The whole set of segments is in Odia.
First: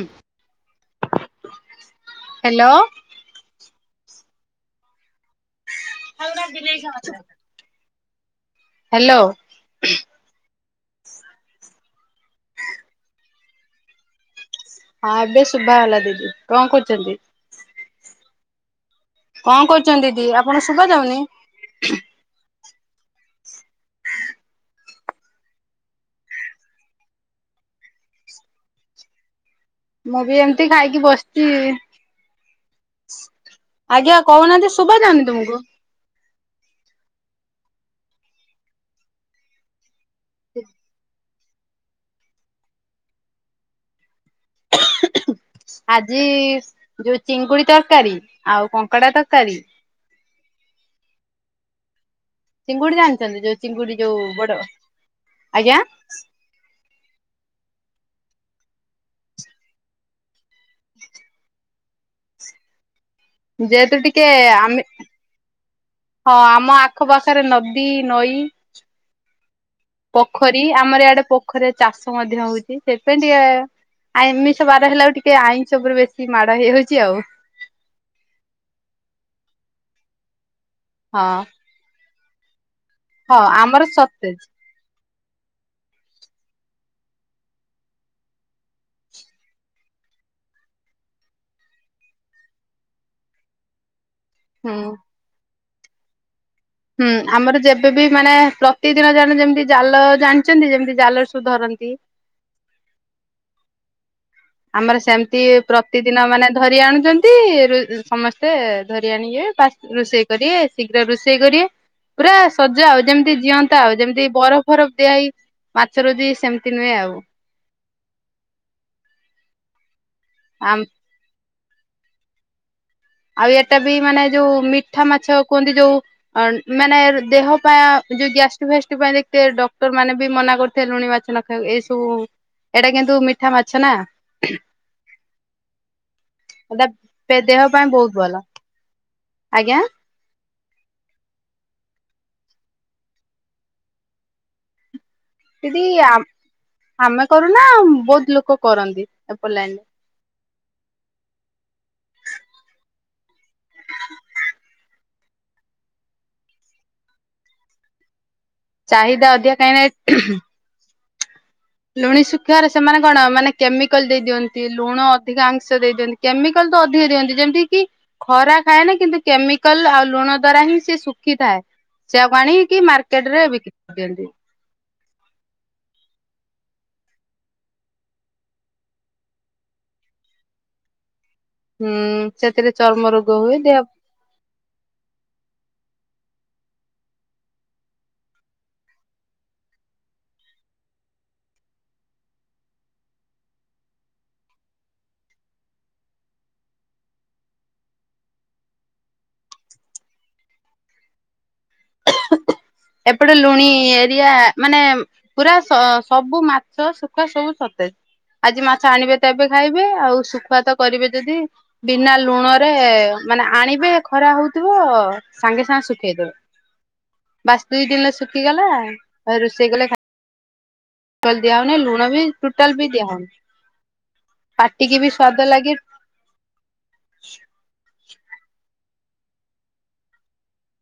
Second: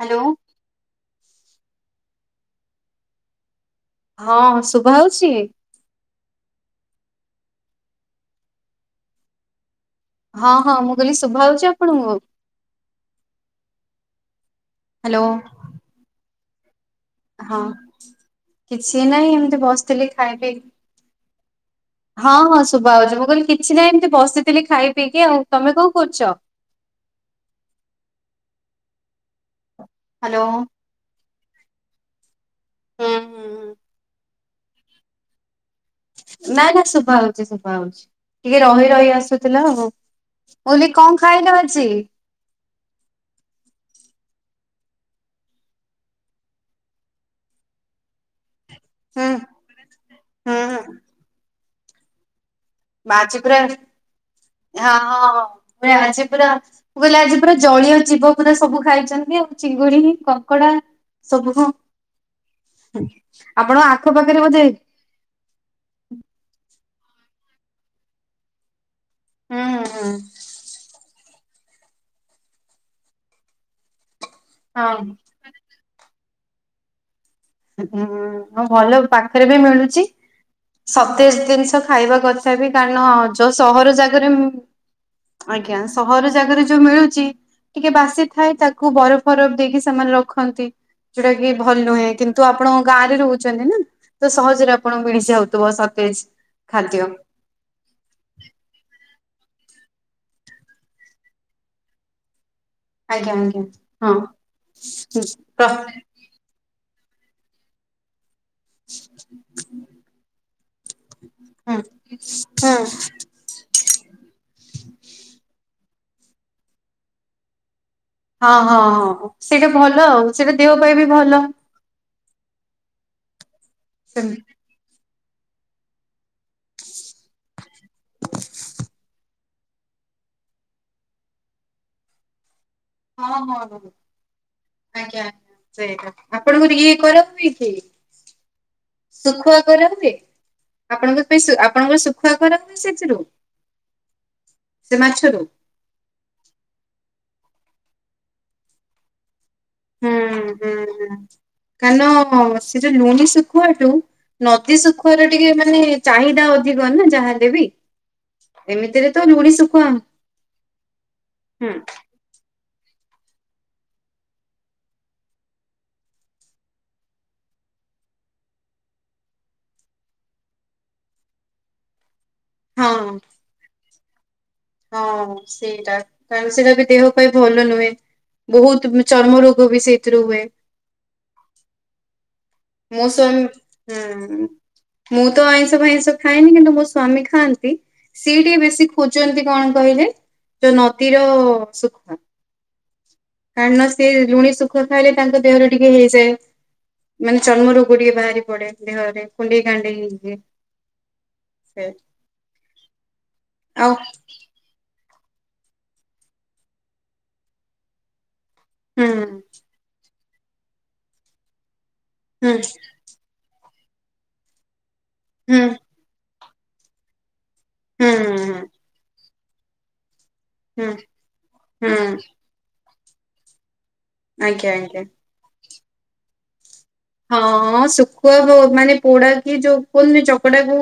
ହ୍ୟାଲୋ। ହ୍ୟାଲୋ। ହଁ ଶୁଭା ହଉସି। [unintelligible] ହେଲୋ। ହଁ, ହଁ ମୁଁ କହିଲି ଶୁଭା ହଉଛି ଆପଣଙ୍କୁ? ହଁ ହ୍ୟାଲୋ ଏବେ ଶୁଭା ହେଲା ଦିଦି, କଣ କରୁଛନ୍ତି? ହଁ କିଛି ନାହିଁ କଣ ଏମିତି ବସିଥିଲି କରୁଛନ୍ତି ଦିଦି ଖାଇଵି ଆପଣ ଶୁଭା ଯାଉନି? ହଁ, ହଁ ଶୁଭା ହଉଛି। ମୁଁ କହିଲି କିଛି ନାହିଁ ଏମିତି ବସିଥିଲି ଖାଇ ପିଇକି ଆଉ। ତମେ କଣ କରୁଛ? ମୁଁ ବି ହ୍ୟାଲୋ। ଏମତି ଖାଇକି ବସିଚି। ହୁଁ ହୁଁ ହୁଁ ଆଜ୍ଞା କହୁନାହାନ୍ତି, ଶୁଭା ଯାଉନି ତୁମକୁ? ନା ନା ଶୁଭା ହଉଚି ଶୁଭା ହଉଛି ଟିକେ ରହି ରହି ଆସୁଥିଲା ଆଉ। ମୁଁ କହିଲି କ ଖାଇ ଦଉଛି। ଆଜି ଯୋଉ ଚିଙ୍ଗୁଡି ତରକାରୀ ଆଉ କଙ୍କଡା ତରକାରୀ। ଅଁ, ହଁ। ଚିଙ୍ଗୁଡି ଜାଣିଛନ୍ତି ମାଝି ଯୋଉ ପୁରା ହଁ, ଚିଙ୍ଗୁଡି ଯୋଉ ବଡ ହଁ, ହଁ ଆଜ୍ଞା ମୁଁ ଆଜି ପୁରା ମୁଁ କହିଲେ ଆଜି ପୁରା ଜଳୀୟ ଜୀବ ପୁରା ସବୁ ଖାଇଛନ୍ତି ଆଉ। ଚିଙ୍ଗୁଡ଼ି ହିଁ କଙ୍କ କଡା ସବୁ ହଁ ଯେହେତୁ ଟିକେ ଆମେ ହଁ ଆମ ଆଖପାଖରେ ନଦୀ ନଈ ହୁଁ ହୁଁ ଖରୀ ଆମର ଇଆଡେ ପୋଖରୀରେ ଚାଷ ମଧ୍ୟ ହଉଛି। ସେପାଇଁ ଟିକେ ଆମିଷ ବାର ହଁ ହେଲା ଆଉ ଟିକେ ଆଇଁଷ ଉପରେ ବେଶୀ ମାଡ ହେଇଯାଉଛି ଆଉ। ଅଁ, ହଁ, ହଁ ଭଲ ପାଖରେ ବି ମିଳୁଛି। ହଁ ସତେଜ ଜିନିଷ ଖାଇବା କଥ ତଥାବି କାନ ହଁ ଯୋଉ ଆମର ସହର ଜାଗାରେ ସତେଜ ମୁଁ ଆଜ୍ଞା ସହର ଜାଗାରେ ଯୋଉ ମିଳୁଛି। ଟିକେ ବାସିଥାଏ ତାକୁ ବରଫ ଫରଫ ଦେଇକି ସେମାନେ ରଖନ୍ତି। ଯୋଉଟା କି ଭଲ ନୁହେଁ। କିନ୍ ତ ଆପଣ ଗାଁରେ ରହୁଛନ୍ତି ନା ତ ହୁଁ। ସହଜରେ ଆପଣଙ୍କୁ ମିଳିଯାଉଥୁବ ସତେଜ। ଖାଦ୍ୟ ହୁଁ। ଆମର ଯେବେବି ମାନେ ପ୍ରତିଦିନ ଜଣେ ଯେମତି ଜାଲ ଜାଣିଛନ୍ତି? ଯେମିତି ଜାଲ ସବୁ ଧରନ୍ତି। ଆଜ୍ଞା, ଆଜ୍ଞା, ହଁ। ଆମର ହୁଁ ସେମିତି ପ୍ରତିଦିନ ମାନେ ଧରି ଆଣୁଛନ୍ତି। ରୁ ସମସ୍ ତେ ଧରି ଆଣିବେ ପାସ ରୋଷେଇ କରିବେ ଶୀଘ୍ର ରୋଷେଇ କରିବେ। ହୁଁ ପୁରା ସଜା ଆଉ ଯେମିତି ଜିଅନ୍ ତା ଯେମିତି ବରଫ ଫରଫ ଦିଆ ହେଇ ମାଛ ର ଯି ସେମତି ନୁହେଁ ଆଉ। ହଁ, ହଁ, ହଁ ସେଇଟା ଭଲ ଆଉ ସେଇଟା ଦେହ ଆମ ପାଇଁ ବି ଭଲ। ଆଉ ଏଟା ବି ମାନେ ଯୋଉ ମିଠା ମାଛ କୁହନ୍ତି ଯୋଉ ଅନ୍ ମାନେ ଦେହ ପା ଯୋଉ ଗ୍ୟାଷ୍ଟିକି ଫାଷ୍ଟିକି ପାଇଁ ଦେଖିବେ ଡକ୍ଟର ମାନେ ବି ମନା କରି ସେ ଲୁଣି ମାଛ ନ ଖାଇବା କୁ। ଏ ସବୁ ଏଇଟା କିନ୍ତୁ ହଁ, ମିଠା ହଁ, ମାଛ ନା ହଁ ଆଜ୍ଞା। ସେଇଟା, ଆପଣଙ୍କର ଏଟା ଇଏ କରା ହୁଏ ଦେହ କି? ପାଇଁ ବହୁତ ଭଲ ଶୁଖୁଆ ଆଜ୍ଞା କରା ହୁଏ? ଆପଣଙ୍କର ସେଇ ଶୁ ଆପଣଙ୍କର ଶୁଖୁଆ କରା ଯାଏ ସେଥିରୁ, ସେ ମାଛରୁ? ଦିଦି ଆମ ଆମେ କରୁନା, ବହୁତ ଲୋକ କରନ୍ତି ଏପଟ ଲାଇନରେ। ହୁଁ ହୁଁ ହୁଁ କାରଣ ସେଇ ଯୋଉ ଲୁଣ ଶୁଖୁଆଠୁ। ନଦୀ ଶୁଖାର ଟିକେ ମାନେ ଚାହିଦା ଅଧିକ ନା ଯାହାଲେ ବି। ଏମିତିରେ ତ ଚାହିଦା ଲୁଣି ଅଧିକା କାହିଁକି ଶୁଖୁଆ ନା ହୁଁ। ଲୁଣି ଶୁଖୁଆରେ ସେମାନେ କଣ ମାନେ କେମିକାଲ ଦେଇ ଦିଅନ୍ତି ଲୁଣ ଅଧିକା ଅଂଶ ଦେଇ ଦିଅ କେମିକାଲ ତ ଅଧିକ ଦିଅନ୍ତି ଯେମିତି କି। ଖରା ଖାଏ ନା କିନ୍ତୁ କେମିକାଲ ଆଉ ଲୁଣ ଦ୍ଵାରା ହିଁ ସିଏ ଶୁଖିଥାଏ ସେଆକୁ ଆଣି। କି ହଁ ମାର୍କେଟ ରେ ବିକ୍ରି କରିଦିଅନ୍ତି। ହଁ ସେଇଟା କାରଣ ସେଇଟା ବି ଦେହ ପାଇଁ ଭଲ ନୁହେଁ। ବହୁତ ଚର୍ମ ରୋଗ ବି ସେଇଥିରୁ ହୁଏ। ହୁଁ ସେଥିରେ ଚର୍ମ ରୋଗ ମୌସମ ହୁଏ ଦେହ ହୁଁ। ମୁଁ ତ ଆଇଁଷ ଫାଇଁଷ ଖାଏନି କିନ୍ତୁ ମୋ ସ୍ଵାମୀ ଖାଆନ୍ତି ସିଏ ଟିକେ ବେଶୀ ଖୋଜନ୍ତି। କଣ କହିଲେ ଯୋଉ ନଦୀର ଶୁଖୁଆ। କାରଣ ସିଏ ଲୁଣି ସୁଖୁଆ ଖାଇଲେ ତାଙ୍କ ଦେହରେ ଟିକେ ହେଇଯାଏ। ମାନେ ଚର୍ମ ରୋଗ ଟିକେ ବାହାରି ପଡେ ଦେହରେ କୁଣ୍ଡେଇ କାଣ୍ଡେଇ ହେଇ ଯାଏ। ସେଠ। ଏପଟେ ଲୁଣି ଏରିଆ ମାନେ ପୁରା ସ-ସବୁ ମାଛ ଶୁଖୁଆ ସବୁ ସତେଜ ଆଜି ମାଛ ହୁଁ ଆଣିବେ ତ ଏବେ ଖାଇ ଵେ ଆଉ ଶୁଖୁଆ ତ କରିବେ ଯଦି ବିନା ହୁଁ ଲୁଣରେ। ମାନେ ଆଣିବେ ଖରା ହଉଥିବ ହୁଁ ସାଙ୍ଗେ ସାଙ୍ଗେ ଶୁଖେଇଦ ବାସ୍ ଦୁଇ ହୁଁ ଦିନ ହୁଁ। ଶୁଖିଗଲା ତାପରେ ରୋଷେଇ କଲେ ଖା ହୁଁ ଟାଲ ଦିଆ ହଉନି ହୁଁ ଲୁଣ ବି ଟୋଟାଲ ବି ଦିଆହଉନି ଆଜ୍ଞା ପାଟିକି ଆଜ୍ଞା। ବି ସ୍ଵାଦ ଲାଗେ। ହଁ ଶୁଖୁଆ ପୋ ମାନେ ପୋଡା କି ଯୋଉ କହିଲୁନି ଚକଟାକୁ।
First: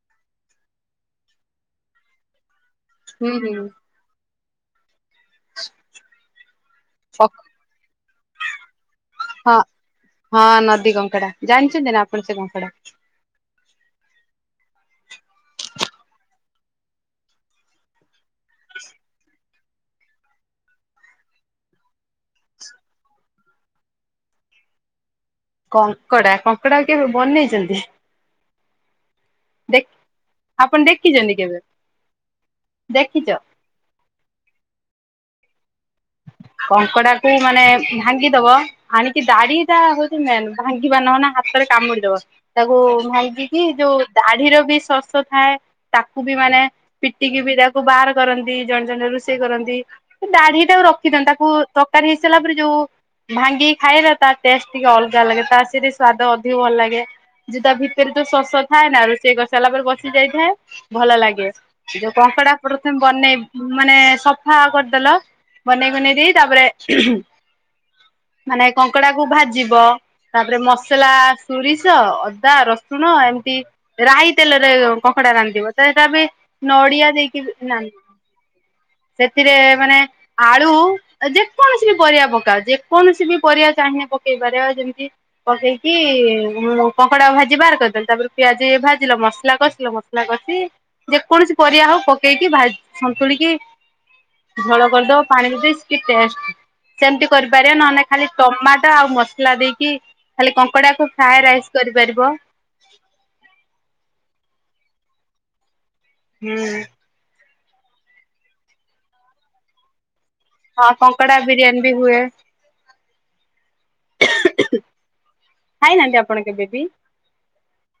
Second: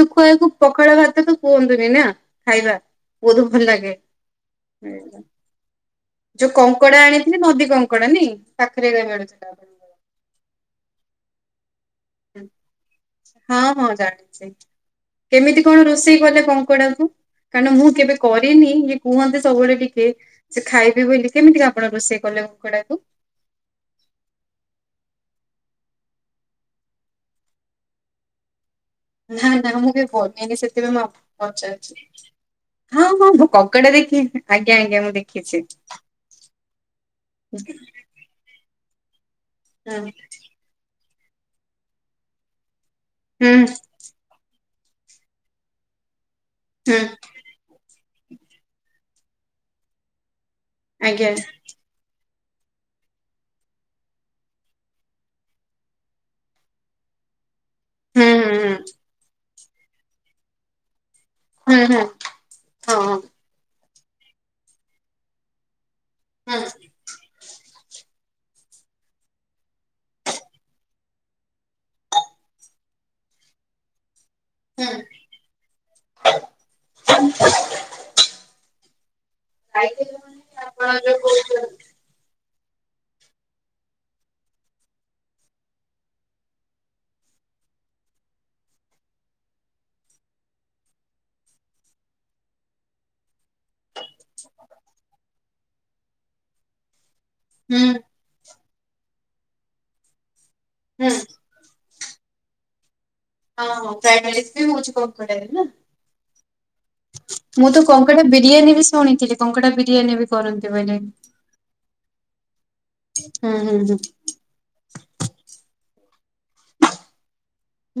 ଶୁଖୁଆ କୁ ପଖାଳ ଭାତ ତ କୁହନ୍ତୁନି ନା ଖାଇବା। ହୁଁ ବହୁତ ହୁଁ ଭଲ ଲାଗେ ଏଇଟା। ଯୋଉ କଙ୍କଡା ଆଣିଥିଲି ହଁ ନଦୀ କଙ୍କଡା ନି ପାଖରେ ଏକା ମିଳୁଚି ସେଟା ହଁ ନଦୀ କଙ୍କଡା ଜାଣିଛନ୍ତି ନା ଆପଣ ସେ କଙ୍କଡା? ହଁ ହଁ ଜାଣିଛି କେମିତି କଣ ରୋଷେଇ କଲେ କଙ୍କଡା କୁ? କାରଣ ମୁଁ କେବେ କରିନି ଇଏ କୁହନ୍ତି ସବୁବେଳେ ଟିକେ। ସେ ଖାଇବେ ବୋଲି କେମିତି ଆପଣ ରୋଷେଇ କଲେ ଙ୍କକଡ଼ା କୁ? କଙ୍କଡା କଙ୍କଡା କେବେ ବନେଇଛନ୍ତି? ନା ନା ମୁଁ କେବେ ବନେଇନି ଆପଣ ସେଥିପାଇଁ ମୁଁ ଦେଖିଛନ୍ତି ଆପ କେବେ? ପଚାରୁଛି। ହଁ ଦେଖିଛ? ହଁ ମୁଁ ଙ୍କକଡା ଦେଖି ଆଜ୍ଞା ଆଜ୍ଞା ମୁଁ ଦେଖିଛି। କଙ୍କଡା କୁ ମାନେ ହୁଁ ଭାଙ୍ଗି ଦବ ଆଣିକି ଦାଢି ଟା ହଉଚି ମେନ। ଭାଙ୍ଗିବା ନହନେ ହାତରେ କାମୁଡିଦବ ତାକୁ ହୁଁ ଭାଙ୍ଗିକି ଯୋଉ। ଦାଢିର ବି ଶସ ଥାଏ ତାକୁ ବି ମାନେ ହୁଁ ପି ଟିକି ବି ତାକୁ ବାହାର କରନ୍ତି ଜଣେ ଜଣେ ରୁଷେଇ କରନ୍ତି ଦାଢି ଟାକୁ ଆଜ୍ଞା ରଖିଦିଅନ୍ତି ତାକୁ ତ ତରକାରୀ ହେଇ ସାରିଲା ପରେ ଯୋଉ। ଭାଙ୍ଗିକି ଖାଇବେ ତା ତା ଟେଷ୍ଟ ଟିକେ ଅଲଗା ଲାଗେ ତା ସେଥିରେ ସ୍ଵାଦ ଅଧିକ ଭଲ ଲାଗେ ଯଉ ତା ଭିତ ରେ ହୁଁ ଯୋଉ ଶସ ହୁଁ ଥାଏ ନା ରୋଷେଇ କରି ସାରିଲା ପରେ ବସି ଯାଇଥାଏ ଭଲ ଲାଗେ ହୁଁ ହୁଁ ହୁଁ ଯୋଉ କଙ୍କଡା। ପ୍ରଥମେ ହଁ ହଁ। ବନେଇବ ମାନେ ସଫା କରିଦେଲ। ବନେଇ ବୁନେଇ ଦେଇ ହୁଁ ତାପରେ ମାନେ କଙ୍କଡା କୁ ଭାଜିବ। ତାପରେ ମସଲା, ସୁରିଷ, ଅଦା, ରସୁଣ ଏମିତି ରାଇ ତେଲରେ ହୁଁ ଙ୍କକଡା ରାନ୍ଧିବ ତ ସେଟା ବି ନଡିଆ ଦେଇକି ରାନ୍ଧି। ସେଥିରେ ମାନେ ଖାଇଥିଲେ ମାନେ ଆଳୁ ଆପଣ ଯୋଉ ଯେ କଣ କହୁଛନ୍ତି ସି ପରିବା ପକାଅ ଯେକୌଣସି ବି ପରିବା ଚାହିଁନେ ପକେଇ ପାରିବ ଯେମିତି। ପକେଇକି ହୁଁ ଙ୍କକଡା ଭାଜି ବାହାର କରିଦେଲ ତାପରେ ପିଆଜି ଭାଜିଲ ମସଲା କସିଲ ମସ ଲା କସିି ଯେକୌଣସି ପରିବା ହଉ ପକେଇକି ଭା ସନ୍ତୁଳିକି। ଝୋଳ କରିଦବ ପାଣି ମିଶେଇ କି ଟେଷ୍ଟ ସେମିତି କରିପାରିବ ହୁଁ ନହନେ। ଖାଲି ଟମାଟୋ ଆଉ ମସଲା ଦେଇକି ଖାଲି ଙ୍କକଡାକୁ ହୁଁ। ଫ୍ରାଏ ରାଇସ୍ କରିପାରିବ। ହଁ ହଁ ଫ୍ରାଏଡ ରାଇସ୍ ବି ମୁଁ ହଉଛି କରିପାରିବି ନା। ହୁଁ ମୁଁ ତ କଙ୍କଡା ବିରିୟାନୀ ବି ଶୁଣିଥିଲି କଙ୍କଡା ବିରିୟାନୀ ବି କରନ୍ତି ହଁ ବୋଲିଇ କଙ୍କଡା ବିରିୟାନୀ ବି ହୁଏ ହୁଁ ହୁଁ ହୁଁ। ଖାଇନାହାନ୍ତି ଆପଣ କେବେ ବି?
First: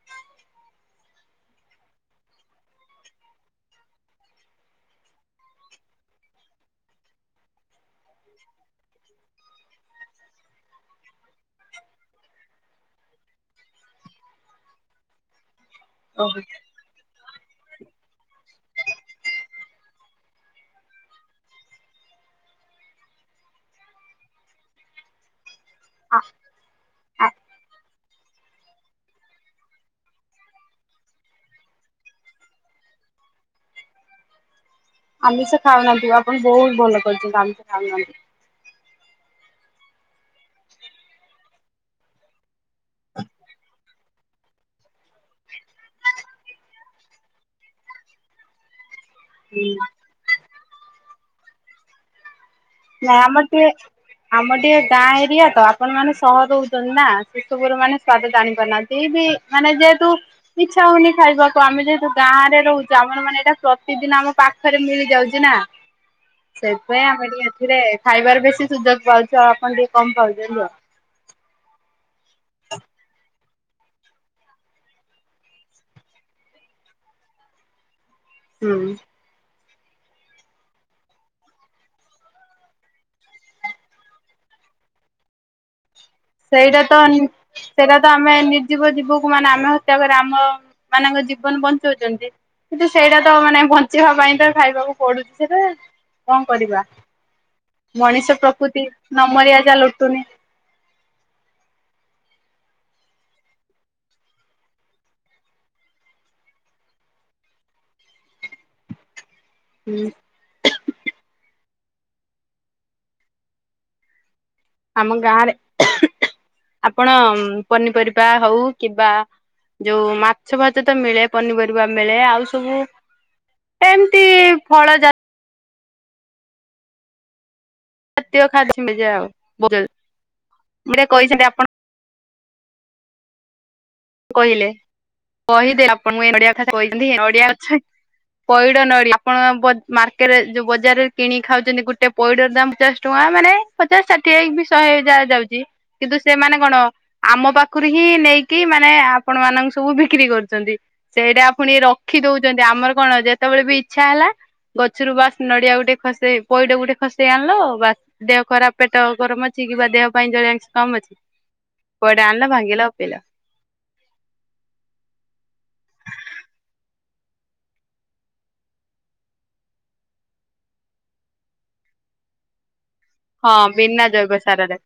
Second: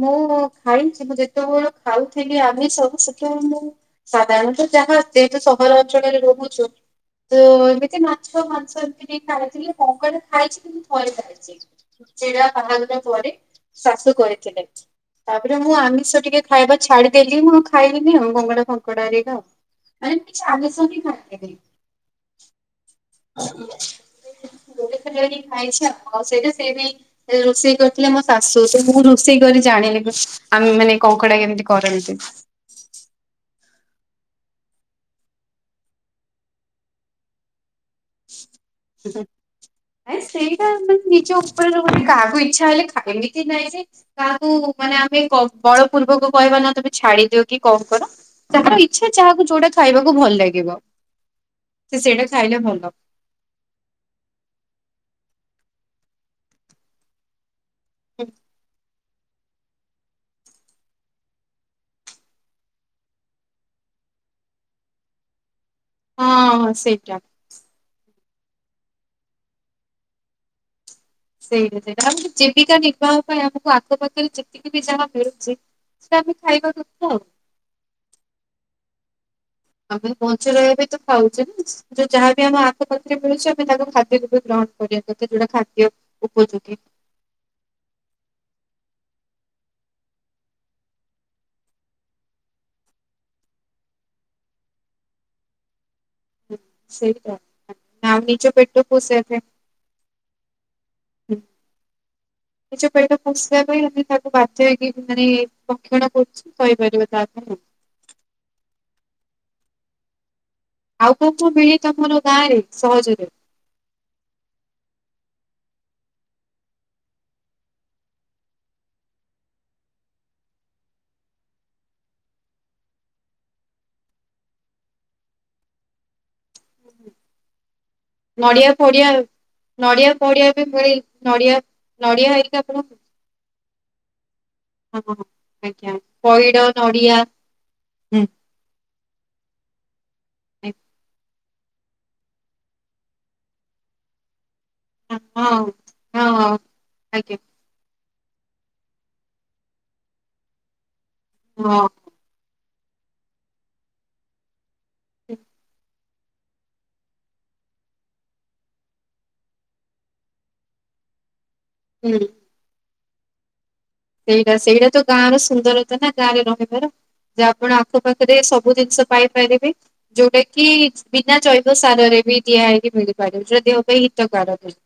ମୁଁ ଖାଇଛି ମୁଁ ଯେତେବେଳେ ଖାଉଥିଲି ଆମିସ ସେତେବେଳେ ମୁଁ ସାଧାରଣତ ଯାହା ସେ ତ ସହରା ଅଞ୍ଚଳରେ ରହୁଛୁ ତ ଏମିତି ମାଛ ମାଂସ ଏମିତି ଟ ଖାଇଥିଲି କଙ୍କଡା ଖାଇଛି କିନ୍ତୁ ଥରେ ଖାଇଛି। ଜିଯା ବାହାଘର ପରେ ଶାଶୁ କରିଥିଲେ ତାପରେ ମୁଁ ଆମିଷ ଓହୋ। ଟିକେ ଖାଇବା ଛାଡିଦେଲିି ମୁଁ ଆଉ ଖାଇଲିିନି ଆଉ କଙ୍କଡ଼ା ଫଙ୍କଡା ହେରିକା ଆଉ। ମାନେ କିଛି ଆମିଷ ବି ଖାଆନ୍ତିନି? [unintelligible] ଗୋଟେ ଥର ଖାଇଛି ଆଉ। ଆ ଆଉ ସେଇଟୁ ସେ ଆ ନେଇ ରୋଷେଇ କରିଥିଲେ ମୋ ଶାଶୁ। ସେ ମୁଁ ରୁ ରୋଷେଇ କରି ଜାଣିଲେ ଆମେ ମାନେ କଙ୍କଡା କେମିତି କରନ୍ତି? ଆମିଷ ଖାଉନଥିବ ଆପଣ ବହୁତ ଭଲ କରୁଛନ୍ତି ଆମିଷ ଖାଉନାହାନ୍ତି। ଆ ସେଇଟା ମାନେ ନିଜ ଉପରେ ଗୋଟେ କାକ‌ୁଟି ଇଚ୍ଛା ହେଲେ ଖାଏନି। ଅମିତ୍ ନାଇ ଯେ କାହାକୁ ମାନେ ଆମେ ବଳ ପୂର୍ବକୁ କହିବା ନା ତମେ ଛାଡି ଦିଅ କି କଣ କର ତାଙ୍କ ଇ ଆଚ୍ଛା ଯାହାକୁ ଯୋଉଟା ହୁଁ। ଖାଇବାକୁ ଭଲ ଲାଗିବ ସେ ସେଇଟା ଖାଇଲେ ଭଲ। ନାଇଁ ଆମର ଟିକେ ଆମ ଟିକେ ଗାଁ ଏରିଆ ତ, ଆପଣ ମାନେ ସହରରେ ରହୁଛନ୍ତି ନା। ଏସବୁ ର ମାନେ ସ୍ଵାଦ ଜାଣି ପାରୁନାହାନ୍ତି ପି ବି ମାନେ ଯେହେତୁ ଇଛା ହଉନି ଖାଇବାକୁ ଆମେ ଯେହେତୁ ଗାଁରେ ରହୁଛୁ ଆମର ମାନେ ଏଇଟା ପ୍ରତିଦିନ ଆମ ପା ଖରେ ମିଳି ଯାଉଛି ନା। ହଁ ସେଥିପାଇଁ ସେଇଟା। ଆମେ ଟିକେ ଏଥିରେ ଖାଇବାର ବେଶି ସୁଯୋଗ ପାଉଛୁ। ଆଉ ଆପଣ ଟିକେ କମ ପାଉଛନ୍ତି ଆଉ। ସେଇଟା ସେଇଟା ଆମ ଜୀବିକା ନିର୍ବାହ ପାଇଁ ଆମକୁ ଆଖପାଖରେ ବି ଯାହା ମିଳୁଛି ସେଇଟା ଆମେ ଖାଇବା କଥା ଆଉ। ହୁଁ। ଆମେ ବଞ୍ଚିରହିବା ପାଇଁ ତ ଖାଉଛେ ଯୋଉ ଯାହାବି ଆମ ଆଖ ପାାଖରେ ମିଳୁଛି ଆମେ ତାକୁ ଖାଦ୍ୟ ରୂପେ ଗ୍ରହଣ କରିବା କଥା ଯୋଉଟା ଖାଦ୍ୟ ଉପଯୋଗୀ। ସେଇଟା ତ ସେଇଟା ତ ଆମେ ନିର୍ଜୀବ ଜୀବକୁ ମାନେ ଆମେ ହତ୍ୟା କରି ଆମ ମାନଙ୍କ ଜୀବନ ବଞ୍ଚଉଛନ୍ତି। କିନ୍ତୁ ସେଇଟା ତ ମାନେ ବଞ୍ଚିବା ପାଇଁ ତ ଖାଇବାକୁ ପଡୁଛି ସେଟା କଣ କରିବା ସେଇଟା ଆଉ ମଣିଷ ପ୍ରକୃତି ନ ମରିଆ ଯାଏ ଲୁଟୁନି। ହୁଁ। ନିଜ ପେଟ ପୋଷିବା ପାଇଁ ଆମେ ତାକୁ ବାଧ୍ୟ ହେଇକି ମାନେ ଭକ୍ଷଣ କରୁଛୁ। କହିପାରିବ ତା ପଇଁ ଆଉ ହୁଁ। ଆଉ କୋଉ କୋଉ ମିଳେ ତମର ଗାଁ ରେ ସହଜରେ? ଆମ ଗାଁରେ ଆପଣ ପନିପରିବା ହଉ କିବା ଯୋଉ ମାଛ ଫାଛ ତ ମିଳେ ପନିପରିବା ମିଳେ। ଆଉ ସବୁ ଏମିତି ଫଳ ଜା ଜାତୀୟ ନଡିଆ ଖାଦ୍ୟ ମିଳେ ଫଡିଆ ଆଉ। ମୁଁ ନଡିଆ ଫଡିଆ ବି ମିଳେ କହିସାରି ନଡିଆ ଆପଣ ନଡିଆ ହେରିକା ବହୁତ୍ କହିଲେ ହଁ କହିଦେ ଆଜ୍ଞା ଆପଣଙ୍କୁ ନଡିଆ ପଇଡ କଥା କହିଥାନ୍ତି ନଡିଆ ନଡ଼ିଆ [unintelligible] ହୁଁ। ପଇଡ ନଡି ଆପଣ ମାର୍କେଟରେ ଯୋଉ ବଜାରରେ କିଣି ଖାଉଛନ୍ତି ଗୋଟେ ପଇଡର ଦାମ ଦଶ ଟଙ୍କା ମାନେ ପଚାଶ ଷାଠିଏ ହେ ବି ଶହେ ହେଇ ହଁ ଯାଉଛି ହଁ କିନ୍ତୁ ସେମାନେ କଣ ଆଜ୍ଞା ଆମ ପାଖ ରୁ ହିଁ ନେଇକି ମାନେ ଆପଣ ମାନଙ୍କୁ ସବୁ ବିକ୍ରି କରୁଛନ୍ତି। ସେଇଟା ପୁଣି ର ହଁ ରଖି ଦଉଛନ୍ତି ଆମର କଣ ଯେତେବେଳେ ବି ଇଚ୍ଛା ହେଲା ଗଛରୁ ବାସ୍ ନଡିଆ ଗୋଟେ ଖସେଇ ପଇଡ ଗୋଟେ ଖସେଇ ଆଣିଲ ବା ଦେହ ଖରାପ ପେଟ ଗରମ ଅଛି କିମ୍ବା ଦେହ ପାଇଁ ଜଳୀୟ ଅଂଶ କମ ଅଛି ହୁଁ। ପଇଡ ଆଣିଲ ଭାଙ୍ଗିଲ ପିଇଲ। ସେଇଟା ସେଇଟା ତ ଗାଁ ର ସୁନ୍ଦରତା ନା ଗାଁରେ ରହିବାର। ଯେ ଆପଣ ଆଖ ପାାଖରେ ସବୁ ଜିନିଷ ପାଇପାରିବେ। ଯୋଉଟା କି ବିନା ଜୈବ ସାରରେ ବି ଦିଆ ହେଇକି ମିଳୁ ହଁ ବିନା ଜୈବ ସାରରେ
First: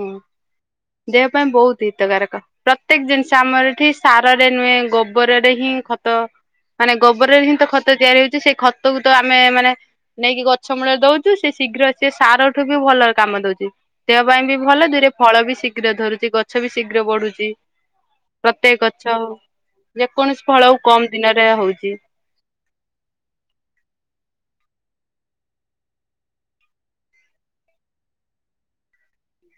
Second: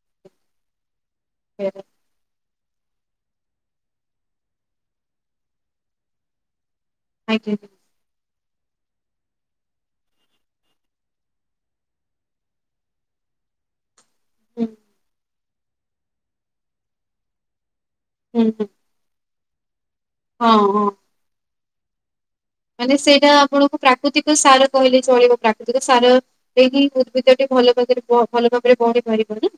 ହୁଁ ଦେହ ପାଇଁ ବହୁତ ହିତକାରକ। ପ୍ରତ୍ୟେକ ଜିନିଷ ଆମର ଏଠି ସାରରେ ନୁହେଁ ଗୋବରରେ ହିଁ ଖତ ମାନେ ଗୋବରରେ ହିଁ ଆଜ୍ଞା ତ ଖ ତ ତିଆରି ହଉଛି ସେଇ ଖତକୁ ତ ଆମେ ମାନେ ନେଇକି ଗଛ ମୂଳରେ ଦଉଛୁ। ସେ ଶୀଘ୍ର ସିଏ ସାର ଏଠୁ ବି ଭଲରେ କାମଦଉଛି ଦେହପାଇଁ ବି ହୁଁ ଭଲ ଦୁଇରେ ଫଳବି ଶିଖ ଘ୍ର ଧରୁଛି ଗଛ ବି ଶୀଘ୍ର ବଢୁଛି ହୁଁ ହୁଁ ପ୍ରତ୍ୟେକ ଗଛ ଯେକୌଣସି ହଁ ଫଳ ଆଉ ହଁ। କମ ଦିନରେ ହଉଛି। ମାନେ ସେଇଟା ଆପଣଙ୍କୁ ପ୍ରାକୃତିକ ସାର କହିଲେ ଚଳିବ ପ୍ରାକୃତିକ ସାର ସେହି ଉଦ୍ଭିଦଟେ ଭଲ ଭାବରେ ଭଲ ଭାବରେ ବଢି ପାରିବ କି?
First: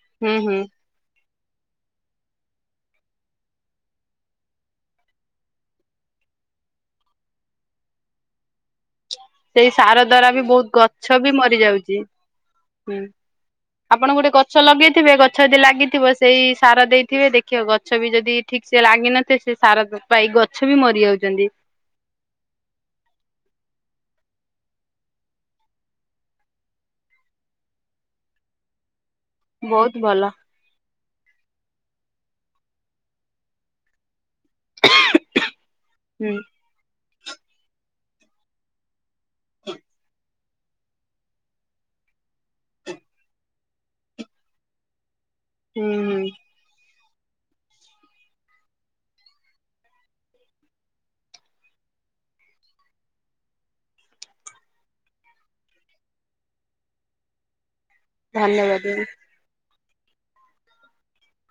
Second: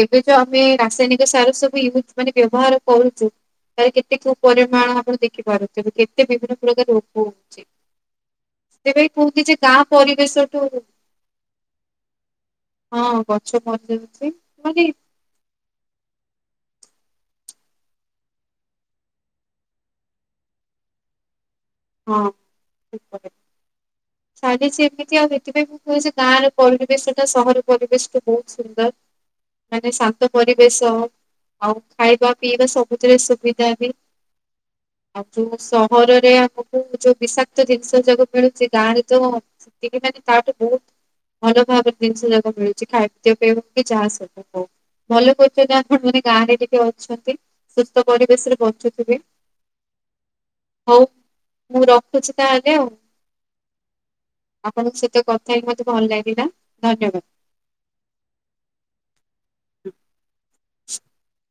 ଏବେ ହୁଁ ଯୋଉ ହୁଁ। ଆମେ ରାସାୟନିକ ସାର ସବୁ ୟୁଜ ମାନେ ବ୍ୟବହାର କରୁଛୁ ତା କେତେ କେଉଁ ପରିମାଣ ଆପଣ ଦେଖିପାରୁଥେ କେତେ ବିଭିନ୍ନ ପ୍ରକାର। [unintelligible] କହୁଛି ଯେ ସେଇ ଗାଁ ସାର ଦ୍ଵାରା ବି ପରିବେଶଠୁ ବହୁତ ଗଛ ବି ମରି ଯାଉଛି। ହୁଁ ହଁ ଗଛ ଆପଣ ମରିଯାଉଛି ଗୋଟେ ଗଛ ମାନେ ଲଗେଇଥିବେ ଗ ଛ ଯଦି ଲାଗିଥିବ ସେଇ ସାର ଦେଇଥିବେ ଦେଖିବେ ଗଛ ବି ଯଦି ଠିକସେ ଲାଗିିନଥିବ ସେ ସାର ପାଇ ଗଛ ବି ମରି ଯାଉଛନ୍ତି। ହଁ। ଚାଲିଛି ଏମିତି ଆଉ ସେଥିପାଇଁ ମୁଁ କହୁଛି ଗାଁ ର ପରିବେଶ ଟା ସହର ପରିବେଶ ଟୁ ବହୁତ ସୁନ୍ଦର। ମାନେ ବହୁତ ଭଲ ଶାନ୍ତ ପରି ବେଶ ଆଉ ଖାଇବାପିଇବା ସବୁଥିରେ ସୁବିଧା ବି। ଆଉ ଯୋଉ ସହରରେ ହୁଁ ଆମକୁ ଯୋଉ ବିଷାକ୍ତ ଜିନିଷ ଯାକ ମିଳୁଛି ଗାଁରେ ତ ସେତିକି ମାନେ ତାଠୁ ବହୁତ ଭଲ ଭାବରେ ଜିନିଷଯାକ ମିଳୁଛି ଖାଦ୍ୟପେୟ ହଉ କି ଯାହାସବୁ ହଉ ଭଲ କରି ସେ ହୁଁ ଆପଣାନେ ହୁଁ ଗାଁରେ ଟିକେ ଅଛନ୍ତି ସୁସ୍ଥ ପରିବେଶରେ ବଞ୍ଚୁଥିବେ ହଉ ମୁଁ ରଖୁଛି ତା ହେଲେ ଆଉ। ଆପଣଙ୍କ ସହିତ କଥା ହେଇ ମତେ ଭଲ ଲାଗିଲା ଧନ୍ୟବାଦ। ଧନ୍ୟବାଦ ଦିଅନି। [inaudible]